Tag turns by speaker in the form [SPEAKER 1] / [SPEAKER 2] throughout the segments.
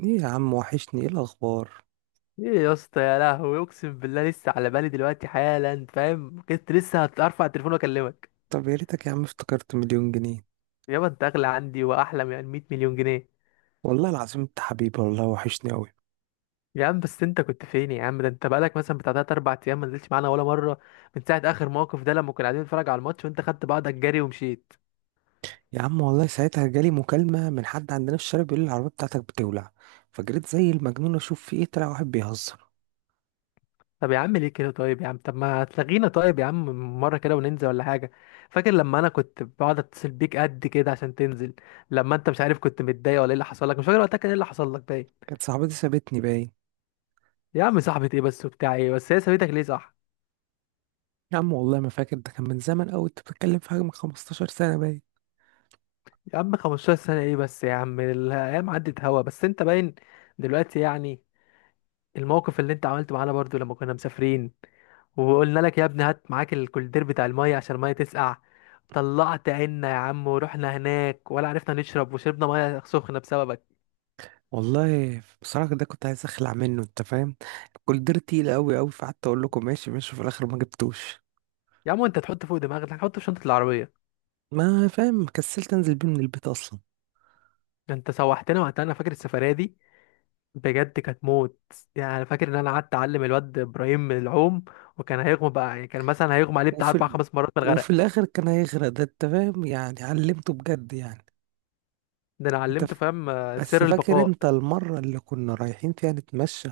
[SPEAKER 1] ايه يا عم، وحشني. ايه الاخبار؟
[SPEAKER 2] ايه يا اسطى، يا لهوي اقسم بالله لسه على بالي دلوقتي حالا، فاهم؟ كنت لسه هترفع التليفون واكلمك.
[SPEAKER 1] طب يا ريتك يا عم، افتكرت مليون جنيه.
[SPEAKER 2] يابا انت اغلى عندي واحلى من 100 مليون جنيه.
[SPEAKER 1] والله العظيم انت حبيبي والله، وحشني قوي.
[SPEAKER 2] يا عم بس انت كنت فين يا عم؟ ده انت بقالك مثلا بتاع تلات اربع ايام ما نزلتش معانا ولا مره، من ساعه اخر موقف ده لما كنا قاعدين نتفرج على الماتش وانت خدت بعضك جري ومشيت.
[SPEAKER 1] يا عم والله ساعتها جالي مكالمة من حد عندنا في الشارع بيقول لي العربية بتاعتك بتولع. فجريت زي المجنون اشوف في ايه، طلع واحد بيهزر.
[SPEAKER 2] طب يا عم ليه كده؟ طيب يا عم، طب ما تلغينا طيب يا عم مره كده وننزل ولا حاجه. فاكر لما انا كنت بقعد اتصل بيك قد كده عشان تنزل؟ لما انت مش عارف كنت متضايق ولا ايه اللي حصل لك، مش فاكر وقتها كان ايه اللي حصل لك؟
[SPEAKER 1] كانت صاحبتي سابتني باين.
[SPEAKER 2] يا عم صاحبة ايه بس وبتاع ايه بس، هي سابتك ليه صح؟
[SPEAKER 1] يا عم والله ما فاكر، ده كان من زمن قوي، انت بتتكلم في حاجة من 15 سنة باين.
[SPEAKER 2] يا عم 15 سنة ايه بس يا عم؟ الايام عدت هوا بس انت باين دلوقتي يعني. الموقف اللي انت عملته معانا برضو لما كنا مسافرين، وقلنا لك يا ابني هات معاك الكولدير بتاع المية عشان المية تسقع، طلعت عنا يا عم ورحنا هناك ولا عرفنا نشرب، وشربنا مية سخنة بسببك.
[SPEAKER 1] والله بصراحة ده كنت عايز اخلع منه، انت فاهم. كل دير تقيل قوي قوي، فقعدت اقول لكم ماشي ماشي، وفي الاخر ما جبتوش.
[SPEAKER 2] يا عم انت تحط فوق دماغك، هنحطه في شنطة العربية.
[SPEAKER 1] ما فاهم، كسلت انزل بيه من البيت اصلا.
[SPEAKER 2] انت سوحتنا وقتها، انا فاكر السفرية دي، بجد كانت موت. يعني انا فاكر ان انا قعدت اعلم الواد ابراهيم العوم، وكان هيغمى بقى، يعني كان مثلا هيغمى عليه بتاع
[SPEAKER 1] وفي
[SPEAKER 2] اربع
[SPEAKER 1] ال...
[SPEAKER 2] خمس مرات من الغرق.
[SPEAKER 1] وفي الاخر كان هيغرق، ده انت فاهم يعني، علمته بجد يعني.
[SPEAKER 2] ده انا
[SPEAKER 1] انت
[SPEAKER 2] علمته
[SPEAKER 1] ف...
[SPEAKER 2] فاهم آه،
[SPEAKER 1] بس
[SPEAKER 2] سر
[SPEAKER 1] فاكر
[SPEAKER 2] البقاء.
[SPEAKER 1] انت المرة اللي كنا رايحين فيها نتمشى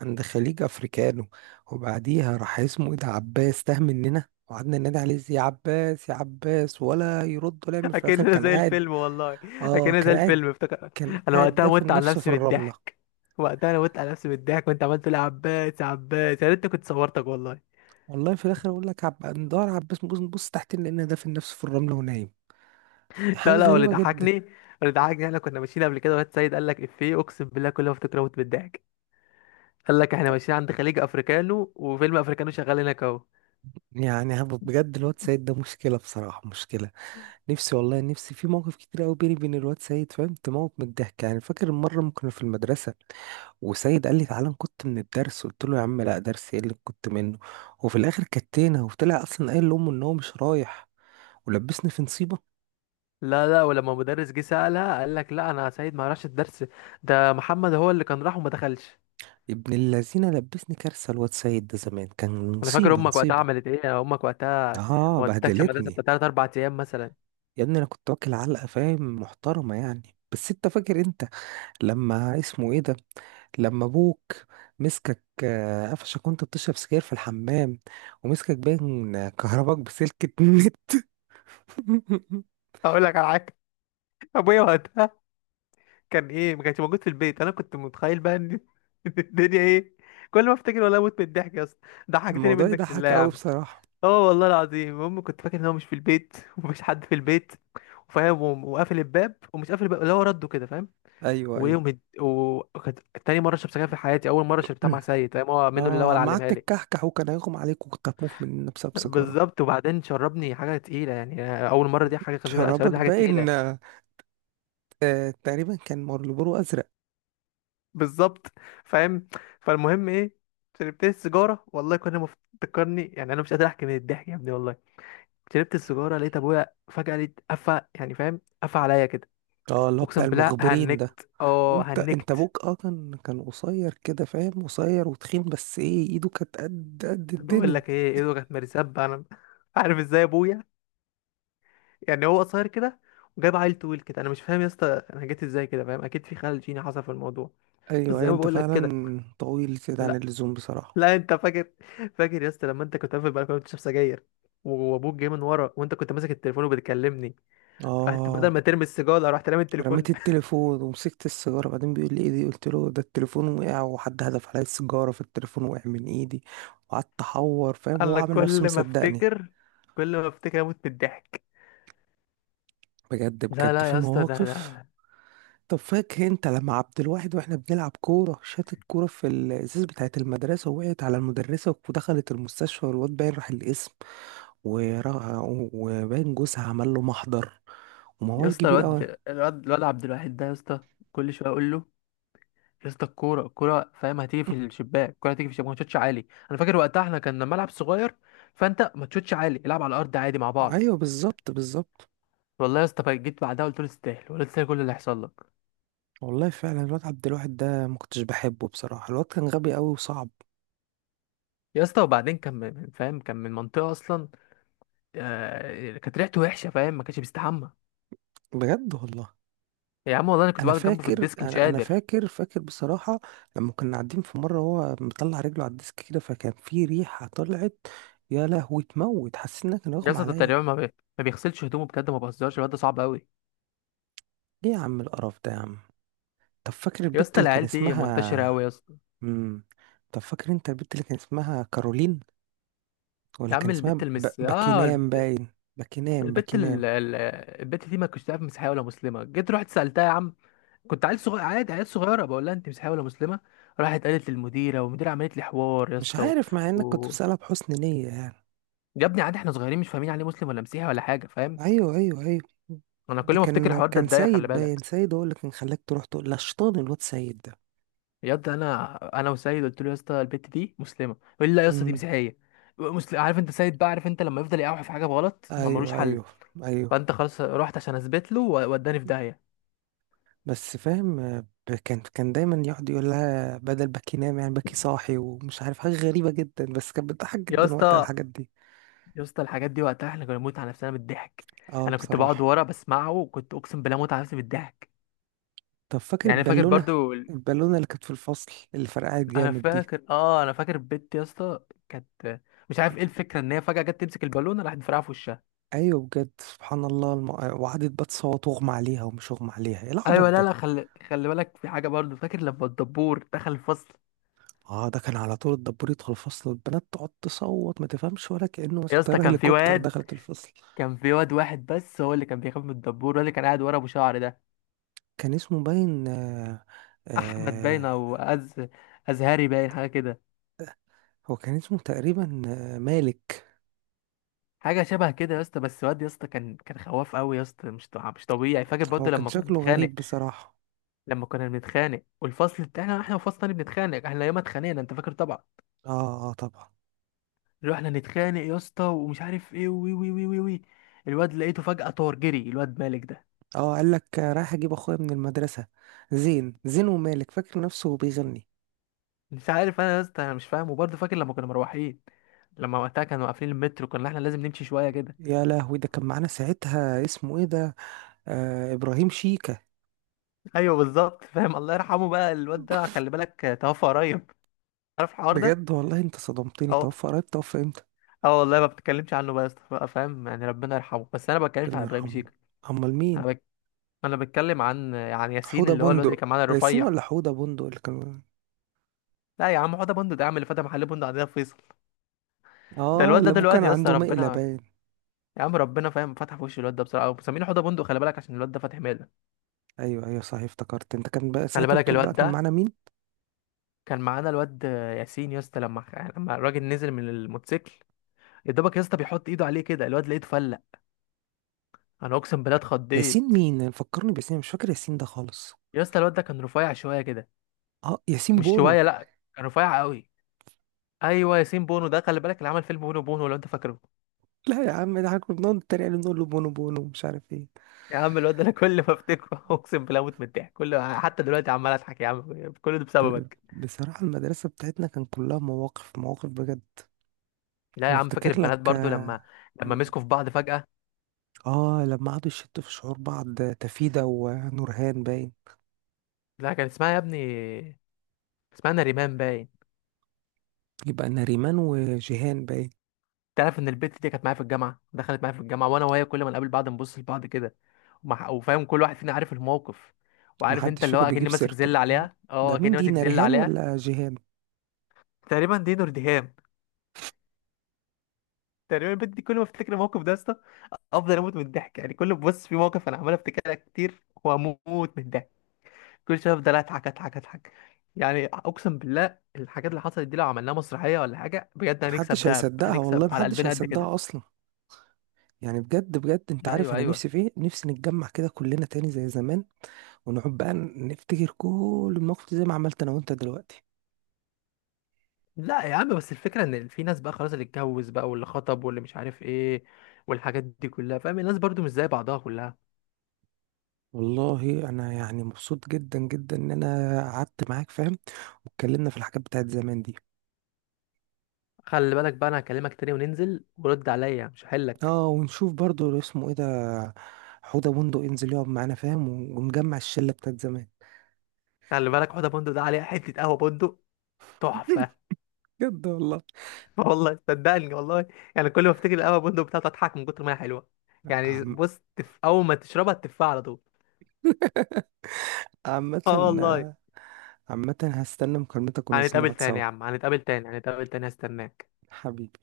[SPEAKER 1] عند خليج افريكانو، وبعديها راح اسمه ايه ده، عباس، تاه مننا وقعدنا ننادي عليه يا عباس يا عباس، ولا يرد ولا يعمل. في الاخر
[SPEAKER 2] اكننا
[SPEAKER 1] كان
[SPEAKER 2] زي
[SPEAKER 1] قاعد.
[SPEAKER 2] الفيلم والله.
[SPEAKER 1] اه
[SPEAKER 2] اكننا
[SPEAKER 1] كان
[SPEAKER 2] زي
[SPEAKER 1] قاعد.
[SPEAKER 2] الفيلم افتكر.
[SPEAKER 1] كان
[SPEAKER 2] انا
[SPEAKER 1] قاعد
[SPEAKER 2] وقتها مت
[SPEAKER 1] دافن
[SPEAKER 2] على
[SPEAKER 1] نفسه في
[SPEAKER 2] نفسي من
[SPEAKER 1] الرملة.
[SPEAKER 2] الضحك. وقتها انا مت على نفسي من الضحك وانت عملت لي يا عباس يا عباس، يا ريتني كنت صورتك والله.
[SPEAKER 1] والله في الاخر اقول لك، ندور على عباس، نبص نبص تحت، لان دافن نفسه في الرملة ونايم.
[SPEAKER 2] لا
[SPEAKER 1] حاجة
[SPEAKER 2] لا، واللي
[SPEAKER 1] غريبة جدا.
[SPEAKER 2] ضحكني، اللي ضحكني احنا كنا ماشيين قبل كده، واد سيد قال لك افيه اقسم بالله كل ما افتكر اموت من الضحك. قال لك احنا ماشيين عند خليج افريكانو وفيلم افريكانو شغال هناك اهو.
[SPEAKER 1] يعني بجد الواد سيد ده مشكلة بصراحة، مشكلة. نفسي والله، نفسي في مواقف كتير قوي بيني وبين الواد سيد، فاهم، تموت من الضحك يعني. فاكر مرة ما كنا في المدرسة، وسيد قال لي تعالى نكت من الدرس، قلت له يا عم لا، درس ايه اللي كنت منه. وفي الاخر كتينا، وطلع اصلا قايل لامه ان هو مش رايح، ولبسني في نصيبة.
[SPEAKER 2] لا لا، ولما مدرس جه سألها قال لك لا انا يا سعيد ما راحش الدرس، ده محمد هو اللي كان راح وما دخلش.
[SPEAKER 1] ابن اللذينة لبسني كارثة، الواد سيد ده زمان كان
[SPEAKER 2] انا فاكر
[SPEAKER 1] نصيبة
[SPEAKER 2] امك وقتها
[SPEAKER 1] نصيبة.
[SPEAKER 2] عملت ايه، امك وقتها
[SPEAKER 1] اه،
[SPEAKER 2] ما ودتكش المدرسه
[SPEAKER 1] بهدلتني.
[SPEAKER 2] بتاع تلات اربع ايام مثلا.
[SPEAKER 1] يا ابني انا كنت واكل علقة فاهم، محترمة يعني. بس انت فاكر انت لما اسمه ايه ده، لما ابوك مسكك آه، قفشك وانت بتشرب سجاير في الحمام، ومسكك باين كهرباك بسلكة النت.
[SPEAKER 2] اقول لك على حاجه، ابويا وقتها كان ايه، ما كانش موجود في البيت، انا كنت متخيل بقى ان، إن الدنيا ايه. كل ما افتكر والله اموت من الضحك يا اسطى، ضحكتني
[SPEAKER 1] الموضوع
[SPEAKER 2] منك لله
[SPEAKER 1] يضحك
[SPEAKER 2] يا
[SPEAKER 1] قوي
[SPEAKER 2] عم.
[SPEAKER 1] بصراحة.
[SPEAKER 2] اه والله العظيم، المهم كنت فاكر ان هو مش في البيت، ومفيش حد في البيت، وفاهم، وقافل الباب ومش قافل الباب، اللي هو رده كده فاهم.
[SPEAKER 1] ايوه ايوه.
[SPEAKER 2] وكانت تاني مرة شربت سجاير في حياتي. أول مرة شربتها مع سيد فاهم، هو منه اللي هو
[SPEAKER 1] اه
[SPEAKER 2] اللي
[SPEAKER 1] عم، قعدت
[SPEAKER 2] علمها لي.
[SPEAKER 1] تكحكح وكان هيغم عليك، وكنت هتموت مننا بسبب سيجارة.
[SPEAKER 2] بالظبط، وبعدين شربني حاجة تقيلة يعني. أول مرة دي حاجة خفيفة، لا
[SPEAKER 1] شربك
[SPEAKER 2] شربني حاجة
[SPEAKER 1] باين
[SPEAKER 2] تقيلة.
[SPEAKER 1] آه، آه، تقريبا كان مارلبورو ازرق.
[SPEAKER 2] بالظبط فاهم. فالمهم إيه، شربت السيجارة والله تفكرني يعني، أنا مش قادر أحكي من الضحك يا ابني والله. شربت السيجارة لقيت أبويا فجأة، لقيت قفا يعني فاهم، قفا عليا كده.
[SPEAKER 1] اه، اللي هو بتاع
[SPEAKER 2] أقسم بالله
[SPEAKER 1] المخبرين ده.
[SPEAKER 2] هنكت أه
[SPEAKER 1] وانت
[SPEAKER 2] هنكت.
[SPEAKER 1] ابوك اه كان كان قصير كده فاهم، قصير وتخين، بس ايه، ايده كانت قد قد
[SPEAKER 2] بقول
[SPEAKER 1] الدنيا.
[SPEAKER 2] لك إيه، إيده كانت مرسبة أنا، عارف إزاي أبويا، يعني هو قصير كده وجاب عيل طويل كده، انا مش فاهم يا اسطى. انا جيت ازاي كده فاهم، اكيد في خلل جيني حصل في الموضوع. بس
[SPEAKER 1] ايوه أيوة،
[SPEAKER 2] زي ما
[SPEAKER 1] انت
[SPEAKER 2] بقول لك كده.
[SPEAKER 1] فعلا طويل زيادة عن
[SPEAKER 2] لا
[SPEAKER 1] اللزوم بصراحة.
[SPEAKER 2] لا، انت فاكر، فاكر يا اسطى لما انت كنت قافل البلكونه بتشرب سجاير، وابوك جاي من ورا وانت كنت ماسك التليفون وبتكلمني، رحت بدل
[SPEAKER 1] اه،
[SPEAKER 2] ما ترمي السيجاره رحت رامي
[SPEAKER 1] رميت
[SPEAKER 2] التليفون.
[SPEAKER 1] التليفون ومسكت السيجارة، بعدين بيقول لي ايه دي، قلت له ده التليفون وقع، وحد هدف عليا السيجارة فالتليفون وقع من ايدي. وقعدت احور فاهم، هو
[SPEAKER 2] انا
[SPEAKER 1] عامل نفسه
[SPEAKER 2] كل ما
[SPEAKER 1] مصدقني.
[SPEAKER 2] افتكر، كل ما افتكر اموت من الضحك.
[SPEAKER 1] بجد
[SPEAKER 2] لا
[SPEAKER 1] بجد
[SPEAKER 2] لا
[SPEAKER 1] في
[SPEAKER 2] يا اسطى، ده
[SPEAKER 1] مواقف.
[SPEAKER 2] ده
[SPEAKER 1] طب فاكر انت لما عبد الواحد، واحنا بنلعب كورة، شات الكورة في الازاز بتاعة المدرسة، ووقعت على المدرسة ودخلت المستشفى، والواد باين راح القسم. ورا- وباين جوزها عمل له محضر
[SPEAKER 2] يا
[SPEAKER 1] وموال
[SPEAKER 2] اسطى،
[SPEAKER 1] كبير قوي.
[SPEAKER 2] الواد عبد الواحد ده يا اسطى، كل شويه اقول له يا اسطى الكوره الكوره فاهم، هتيجي في الشباك، الكوره هتيجي في الشباك ما تشوتش عالي. انا فاكر وقتها احنا كان ملعب صغير، فانت ما تشوتش عالي، العب على الارض عادي مع بعض.
[SPEAKER 1] ايوه بالظبط بالظبط.
[SPEAKER 2] والله يا اسطى بقى جيت بعدها قلت له تستاهل، ولا تستاهل كل اللي هيحصل لك.
[SPEAKER 1] والله فعلا الواد عبد الواحد ده ما كنتش بحبه بصراحه، الواد كان غبي قوي وصعب.
[SPEAKER 2] يا اسطى وبعدين كان فاهم، كان من منطقه اصلا، آه كانت ريحته وحشه فاهم، ما كانش بيستحمى.
[SPEAKER 1] بجد والله.
[SPEAKER 2] يا عم والله انا كنت
[SPEAKER 1] انا
[SPEAKER 2] بقعد جنبه في
[SPEAKER 1] فاكر،
[SPEAKER 2] الديسك مش
[SPEAKER 1] انا
[SPEAKER 2] قادر.
[SPEAKER 1] فاكر، فاكر بصراحه، لما كنا قاعدين في مره، هو مطلع رجله على الديسك كده، فكان في ريحه طلعت. يا لهوي تموت، حسيت انها كان
[SPEAKER 2] يا
[SPEAKER 1] اغمى
[SPEAKER 2] اسطى ده
[SPEAKER 1] عليا.
[SPEAKER 2] تقريبا ما بيغسلش هدومه بجد، ما بهزرش الواد ده صعب قوي.
[SPEAKER 1] ليه يا عم القرف ده يا عم؟ طب فاكر
[SPEAKER 2] يا
[SPEAKER 1] البت
[SPEAKER 2] اسطى
[SPEAKER 1] اللي كان
[SPEAKER 2] العيال دي منتشره قوي
[SPEAKER 1] اسمها،
[SPEAKER 2] يا اسطى.
[SPEAKER 1] امم، طب فاكر انت البت اللي كان اسمها كارولين، ولا
[SPEAKER 2] يا عم
[SPEAKER 1] كان اسمها
[SPEAKER 2] البت المس اه،
[SPEAKER 1] باكينام باين. باكينام
[SPEAKER 2] البت
[SPEAKER 1] باكينام.
[SPEAKER 2] ال- ال- البت دي ما كنتش تعرف مسيحيه ولا مسلمه، جيت رحت سالتها يا عم، كنت عيل صغير عادي، عيل صغيره بقول لها انت مسيحيه ولا مسلمه؟ راحت قالت للمديره، والمديره عملت لي حوار يا
[SPEAKER 1] مش
[SPEAKER 2] اسطى
[SPEAKER 1] عارف، مع انك كنت
[SPEAKER 2] و...
[SPEAKER 1] بسألها بحسن نية يعني.
[SPEAKER 2] يا ابني عادي احنا صغيرين مش فاهمين عليه مسلم ولا مسيحي ولا حاجه فاهم.
[SPEAKER 1] ايوه ايوه ايوه.
[SPEAKER 2] انا
[SPEAKER 1] ده
[SPEAKER 2] كل ما افتكر
[SPEAKER 1] كان
[SPEAKER 2] الحوار ده
[SPEAKER 1] كان
[SPEAKER 2] اتضايق، خلي
[SPEAKER 1] سيد باين،
[SPEAKER 2] بالك.
[SPEAKER 1] سيد هو اللي كان خلاك تروح تقول، لا شيطان الواد سيد ده.
[SPEAKER 2] يا اسطى انا وسيد قلت له يا اسطى البت دي مسلمه، يقول لي لا يا اسطى دي
[SPEAKER 1] امم.
[SPEAKER 2] مسيحيه. مسلم، عارف انت سيد بقى، عارف انت لما يفضل يقاوح في حاجه بغلط ما ملوش
[SPEAKER 1] ايوه
[SPEAKER 2] حل.
[SPEAKER 1] ايوه ايوه.
[SPEAKER 2] فانت خلاص رحت عشان اثبت له ووداني في داهيه.
[SPEAKER 1] بس فاهم آه، كان كان دايما يقعد يقول لها بدل باكي نام يعني باكي صاحي، ومش عارف، حاجة غريبة جدا، بس كانت بتضحك
[SPEAKER 2] يا
[SPEAKER 1] جدا وقتها
[SPEAKER 2] اسطى،
[SPEAKER 1] الحاجات دي.
[SPEAKER 2] يا اسطى الحاجات دي وقتها احنا كنا بنموت على نفسنا بالضحك.
[SPEAKER 1] اه
[SPEAKER 2] انا كنت بقعد
[SPEAKER 1] بصراحة.
[SPEAKER 2] ورا بسمعه وكنت اقسم بالله موت على نفسي بالضحك.
[SPEAKER 1] طب فاكر
[SPEAKER 2] يعني انا فاكر
[SPEAKER 1] البالونة،
[SPEAKER 2] برضو
[SPEAKER 1] البالونة اللي كانت في الفصل اللي فرقعت
[SPEAKER 2] انا
[SPEAKER 1] جامد دي.
[SPEAKER 2] فاكر اه، انا فاكر بنت يا اسطى كانت، مش عارف ايه الفكره، ان هي فجاه جت تمسك البالونه راحت مفرقعه في وشها.
[SPEAKER 1] ايوه بجد سبحان الله، وقعدت بقى تصوت، واغمى عليها ومش اغمى عليها، ايه العبط
[SPEAKER 2] ايوه. لا
[SPEAKER 1] ده.
[SPEAKER 2] لا، خلي بالك في حاجه برضو، فاكر لما الدبور دخل الفصل؟
[SPEAKER 1] اه ده كان على طول الدبور يدخل الفصل والبنات تقعد تصوت، ما تفهمش، ولا كأنه
[SPEAKER 2] يا
[SPEAKER 1] مثلا
[SPEAKER 2] اسطى
[SPEAKER 1] طيارة
[SPEAKER 2] كان في
[SPEAKER 1] هليكوبتر
[SPEAKER 2] واد،
[SPEAKER 1] دخلت الفصل.
[SPEAKER 2] كان في واد واحد بس هو اللي كان بيخاف من الدبور، هو اللي كان قاعد ورا ابو شعر ده.
[SPEAKER 1] كان اسمه باين آه،
[SPEAKER 2] احمد باين
[SPEAKER 1] آه.
[SPEAKER 2] او أز، ازهري باين حاجه كده،
[SPEAKER 1] هو كان اسمه تقريبا آه مالك.
[SPEAKER 2] حاجه شبه كده يا اسطى. بس واد يا اسطى كان كان خواف قوي يا اسطى، مش طبيعي. فاكر
[SPEAKER 1] هو
[SPEAKER 2] برضه
[SPEAKER 1] كان
[SPEAKER 2] لما كنا
[SPEAKER 1] شكله
[SPEAKER 2] بنتخانق،
[SPEAKER 1] غريب بصراحة.
[SPEAKER 2] لما كنا بنتخانق والفصل بتاعنا احنا وفصل تاني بنتخانق، احنا ياما اتخانقنا انت فاكر طبعا.
[SPEAKER 1] اه اه طبعا.
[SPEAKER 2] رحنا نتخانق يا اسطى ومش عارف ايه، وي وي وي وي وي، الواد لقيته فجأة طار جري الواد مالك ده.
[SPEAKER 1] اه قال لك آه، رايح اجيب اخويا من المدرسة، زين زين، ومالك فاكر نفسه بيغني.
[SPEAKER 2] مش عارف انا يا اسطى، انا مش فاهم. وبرضه فاكر لما كنا مروحين، لما وقتها كانوا قافلين المترو كنا احنا لازم نمشي شويه كده.
[SPEAKER 1] يا لهوي ده كان معانا ساعتها اسمه ايه ده، آه ابراهيم شيكة.
[SPEAKER 2] ايوه بالظبط فاهم، الله يرحمه بقى الواد ده، خلي بالك توفى قريب، عارف الحوار ده؟
[SPEAKER 1] بجد والله انت صدمتني،
[SPEAKER 2] أه.
[SPEAKER 1] توفى قريب؟ توفى امتى؟
[SPEAKER 2] اه والله ما بتكلمش عنه بقى يا اسطى بقى، فاهم يعني ربنا يرحمه، بس انا ما بتكلمش عن
[SPEAKER 1] ربنا
[SPEAKER 2] ابراهيم
[SPEAKER 1] يرحمه.
[SPEAKER 2] شيكا.
[SPEAKER 1] امال
[SPEAKER 2] انا
[SPEAKER 1] مين؟
[SPEAKER 2] بك... انا بتكلم عن ياسين،
[SPEAKER 1] حوضة
[SPEAKER 2] اللي هو الواد اللي
[SPEAKER 1] بندق،
[SPEAKER 2] كان معانا
[SPEAKER 1] ياسين
[SPEAKER 2] الرفيع.
[SPEAKER 1] ولا حوضة بندق اللي كان؟
[SPEAKER 2] لا يا عم، حوده بندق ده يا عم اللي فتح محل بندق عندنا في فيصل. ده
[SPEAKER 1] اه
[SPEAKER 2] الواد
[SPEAKER 1] اللي
[SPEAKER 2] ده
[SPEAKER 1] ابوه كان
[SPEAKER 2] دلوقتي يا اسطى
[SPEAKER 1] عنده
[SPEAKER 2] ربنا،
[SPEAKER 1] مقلبان.
[SPEAKER 2] يا عم ربنا فاهم فتح في وش الواد ده بصراحه. مسمينه حوده بندق خلي بالك، عشان الواد ده فاتح ماله.
[SPEAKER 1] ايوه ايوه صحيح افتكرت، انت كان بقى
[SPEAKER 2] خلي
[SPEAKER 1] ساعتها
[SPEAKER 2] بالك
[SPEAKER 1] بتقول بقى
[SPEAKER 2] الواد
[SPEAKER 1] كان
[SPEAKER 2] ده
[SPEAKER 1] معانا مين؟
[SPEAKER 2] كان معانا الواد ياسين يا اسطى، لما لما الراجل نزل من الموتوسيكل، يا دوبك يا اسطى بيحط ايده عليه كده، الواد لقيته فلق. انا اقسم بالله
[SPEAKER 1] ياسين
[SPEAKER 2] اتخضيت.
[SPEAKER 1] مين فكرني بياسين، مش فاكر ياسين ده خالص.
[SPEAKER 2] يا اسطى الواد ده كان رفيع شويه كده،
[SPEAKER 1] اه ياسين
[SPEAKER 2] مش
[SPEAKER 1] بونو.
[SPEAKER 2] شويه لا، كان رفيع قوي. ايوه ياسين بونو ده، خلي بالك اللي عمل فيلم بونو بونو لو انت فاكره.
[SPEAKER 1] لا يا عم، ده احنا كنا بنقعد نتريق عليه نقول له بونو بونو، مش عارف ايه.
[SPEAKER 2] يا عم الواد ده انا كل ما افتكره اقسم بالله اموت من الضحك، كل حتى دلوقتي عمال اضحك يا عم، كل ده
[SPEAKER 1] ب...
[SPEAKER 2] بسببك.
[SPEAKER 1] بصراحة المدرسة بتاعتنا كان كلها مواقف، مواقف بجد.
[SPEAKER 2] لا يا
[SPEAKER 1] انا
[SPEAKER 2] عم، فاكر
[SPEAKER 1] افتكر
[SPEAKER 2] البنات
[SPEAKER 1] لك
[SPEAKER 2] برضو لما،
[SPEAKER 1] اه.
[SPEAKER 2] لما
[SPEAKER 1] مم.
[SPEAKER 2] مسكوا في بعض فجأة.
[SPEAKER 1] آه، لما قعدوا يشتوا في شعور بعض، تفيدة ونورهان باين.
[SPEAKER 2] لا كان اسمها يا ابني، اسمها نريمان باين.
[SPEAKER 1] يبقى نريمان وجيهان باين.
[SPEAKER 2] تعرف ان البت دي كانت معايا في الجامعة؟ دخلت معايا في الجامعة، وانا وهي كل ما نقابل بعض نبص لبعض كده، وفاهم كل واحد فينا عارف الموقف، وعارف انت
[SPEAKER 1] محدش
[SPEAKER 2] اللي هو
[SPEAKER 1] فيكم
[SPEAKER 2] اكني
[SPEAKER 1] بيجيب
[SPEAKER 2] ماسك
[SPEAKER 1] سيرته؟
[SPEAKER 2] زل عليها، اه
[SPEAKER 1] ده مين
[SPEAKER 2] اكني
[SPEAKER 1] دي،
[SPEAKER 2] ماسك زل
[SPEAKER 1] ناريهان
[SPEAKER 2] عليها.
[SPEAKER 1] ولا جيهان؟
[SPEAKER 2] تقريبا دي نور دهام. تقريبا البت دي كل ما افتكر الموقف ده افضل اموت من الضحك، يعني كل بص في موقف انا عمال افتكرها كتير واموت من الضحك، كل شويه افضل اضحك اضحك اضحك. يعني اقسم بالله الحاجات اللي حصلت دي لو عملناها مسرحيه ولا حاجه بجد هنكسب
[SPEAKER 1] محدش
[SPEAKER 2] دهب،
[SPEAKER 1] هيصدقها
[SPEAKER 2] هنكسب
[SPEAKER 1] والله،
[SPEAKER 2] على
[SPEAKER 1] محدش
[SPEAKER 2] قلبنا قد كده.
[SPEAKER 1] هيصدقها اصلا. يعني بجد بجد، انت عارف
[SPEAKER 2] ايوه
[SPEAKER 1] انا
[SPEAKER 2] ايوه.
[SPEAKER 1] نفسي في ايه، نفسي نتجمع كده كلنا تاني زي زمان، ونقعد بقى نفتكر كل المواقف دي زي ما عملت انا وانت دلوقتي.
[SPEAKER 2] لا يا عم، بس الفكره ان في ناس بقى خلاص، اللي اتجوز بقى واللي خطب واللي مش عارف ايه، والحاجات دي كلها فاهم، الناس برضو مش زي بعضها كلها.
[SPEAKER 1] والله انا يعني مبسوط جدا جدا ان انا قعدت معاك فاهم، واتكلمنا في الحاجات بتاعت زمان دي.
[SPEAKER 2] خلي بالك بقى، انا هكلمك تاني وننزل، ورد عليا مش هحلك.
[SPEAKER 1] اه ونشوف برضو اسمه ايه ده، حوده بندق، ينزل يقعد معانا فاهم، ونجمع الشله بتاعت زمان.
[SPEAKER 2] خلي بالك حوضه بندق ده، عليها حته قهوه بندق تحفه.
[SPEAKER 1] بجد والله.
[SPEAKER 2] والله صدقني والله. يعني كل ما افتكر القهوه بندق بتاعته اضحك من كتر ما هي حلوه، يعني
[SPEAKER 1] عم-
[SPEAKER 2] بص اول ما تشربها تفها على طول.
[SPEAKER 1] عامة،
[SPEAKER 2] اه والله.
[SPEAKER 1] عامة هستنى مكالمتك وننزل
[SPEAKER 2] هنتقابل
[SPEAKER 1] نقعد
[SPEAKER 2] تاني
[SPEAKER 1] سوا.
[SPEAKER 2] يا عم، هنتقابل تاني، هنتقابل تاني، هستناك.
[SPEAKER 1] حبيبي.